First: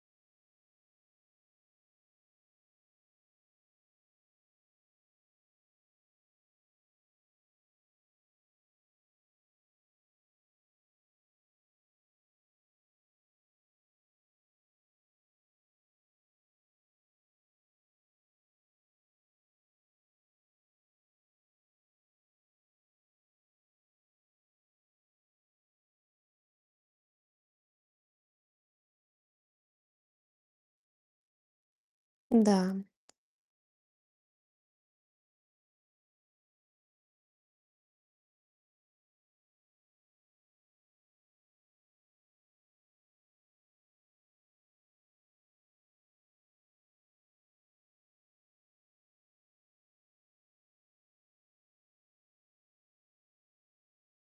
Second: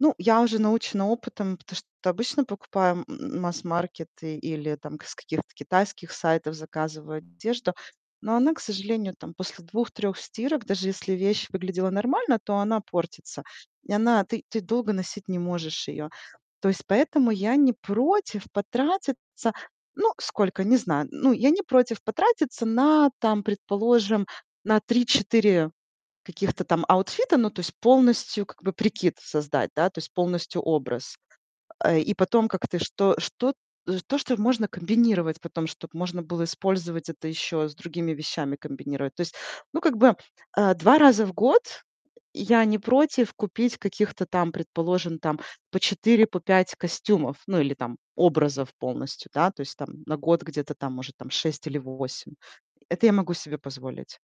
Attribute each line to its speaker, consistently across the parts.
Speaker 1: Ну, я уже научена опытом, потому что обычно покупаю м м массмаркет и или, там, к с каких-то китайских сайтов заказываю одежду, но она, к сожалению, там, после 2-3 стирок, даже если вещь выглядела нормально, то она портится, и она ты ты долго носить не можешь её. То есть поэтому я не против потратиться. Ну сколько? Не знаю. Ну я не против потратиться на там, предположим, на 3-4 каких-то там аутфита. Ну то есть полностью как бы прикид создать, да? То есть полностью образ. Э, и потом
Speaker 2: М-да.
Speaker 1: как-то что что э, то, что можно комбинировать потом, чтоб можно было использовать это ещё с другими вещами комбинировать. То есть, ну как бы, э, 2 раза в год, э, я не против купить каких-то там, предположим, там по 4, по 5 костюмов, ну или там образов полностью, да? То есть там на год где-то там, может там, 6 или 8. Это я могу себе позволить.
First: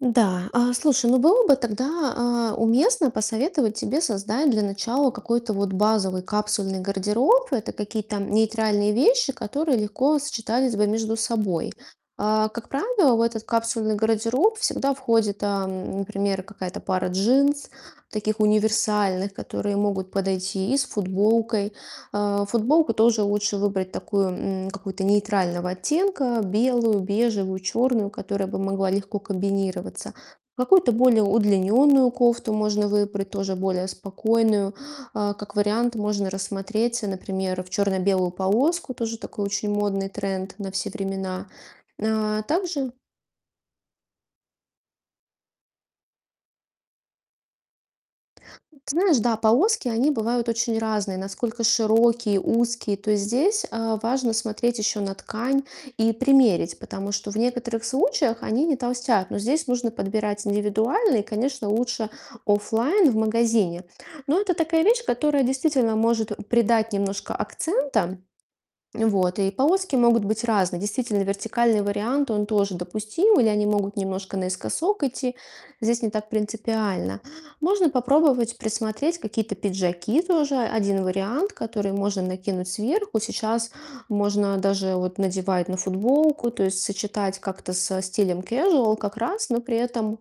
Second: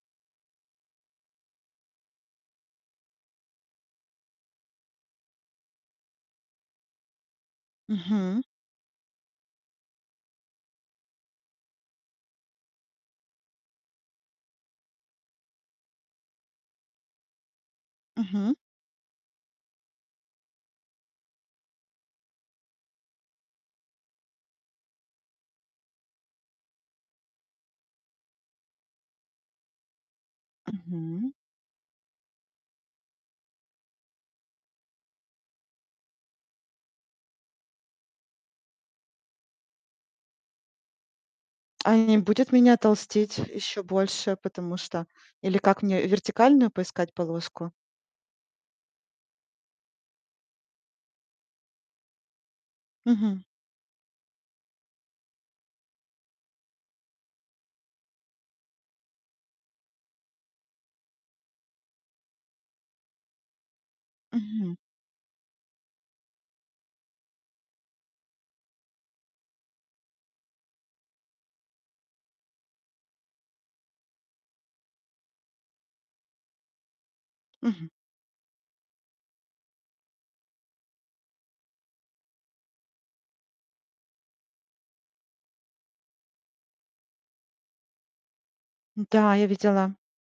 Speaker 2: Да. А, слушай, ну, было бы тогда, а, уместно посоветовать тебе создать для начала какой-то вот базовый капсульный гардероб. Это какие-то
Speaker 1: Мгм.
Speaker 2: нейтральные вещи, которые легко сочетались бы между собой. А, как правило, в этот капсульный гардероб всегда входит, а, м, например, какая-то пара джинс, таких
Speaker 1: Мгм.
Speaker 2: универсальных, которые могут подойти и с футболкой. А, футболку тоже лучше выбрать такую, м, какую-то нейтрального оттенка: белую, бежевую, чёрную, которая бы могла легко комбинироваться. Какую-то более
Speaker 1: Мгм.
Speaker 2: удлинённую кофту можно выбрать тоже более спокойную. А, как вариант, можно рассмотреть, например, в чёрно-белую полоску. Тоже такой очень модный тренд на все времена.
Speaker 1: А не
Speaker 2: Э,
Speaker 1: будет меня
Speaker 2: также
Speaker 1: толстить ещё больше, потому что Или как мне вертикальную поискать полоску?
Speaker 2: М, ты знаешь, да, полоски, они бывают очень разные, насколько широкие, узкие. То есть
Speaker 1: Мгм.
Speaker 2: здесь, а, важно смотреть ещё на ткань и примерить, потому что в некоторых случаях они не толстят, но здесь нужно подбирать индивидуально и, конечно, лучше оффлайн в магазине. Но это
Speaker 1: Мгм.
Speaker 2: такая вещь, которая действительно может придать немножко акцента. Вот. И полоски могут быть разные. Действительно, вертикальный вариант, он тоже допустим, или они могут немножко наискосок идти. Здесь не так принципиально. Можно
Speaker 1: Мгм.
Speaker 2: попробовать присмотреть какие-то пиджаки. Тоже 1 вариант, который можно накинуть сверху. Сейчас можно даже вот надевать на футболку. То есть сочетать как-то со стилем casual как
Speaker 1: Да, я
Speaker 2: раз, но при
Speaker 1: видела.
Speaker 2: этом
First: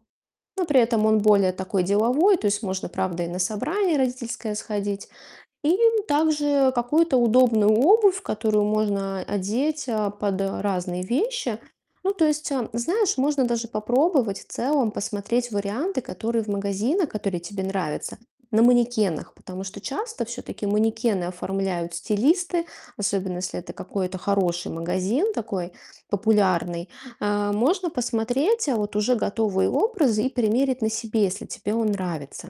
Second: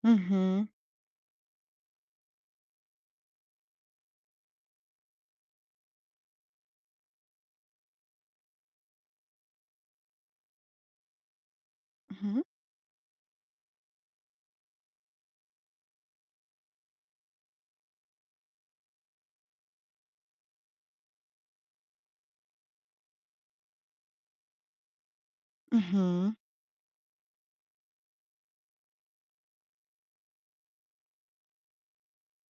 Speaker 2: но
Speaker 1: Мгм.
Speaker 2: при этом он более такой деловой. То есть можно, правда, и на собрание родительское сходить, и также какую-то удобную обувь, которую можно одеть, а, под разные вещи. Ну, то
Speaker 1: Мгм.
Speaker 2: есть, а, знаешь, можно даже попробовать в целом посмотреть варианты, которые в магазинах, которые тебе нравятся, на манекенах, потому что часто всё-таки манекены оформляют стилисты, особенно если это какой-то хороший магазин, такой
Speaker 1: Мгм.
Speaker 2: популярный. Э, можно посмотреть вот уже готовые образы и примерить на себе, если тебе он нравится.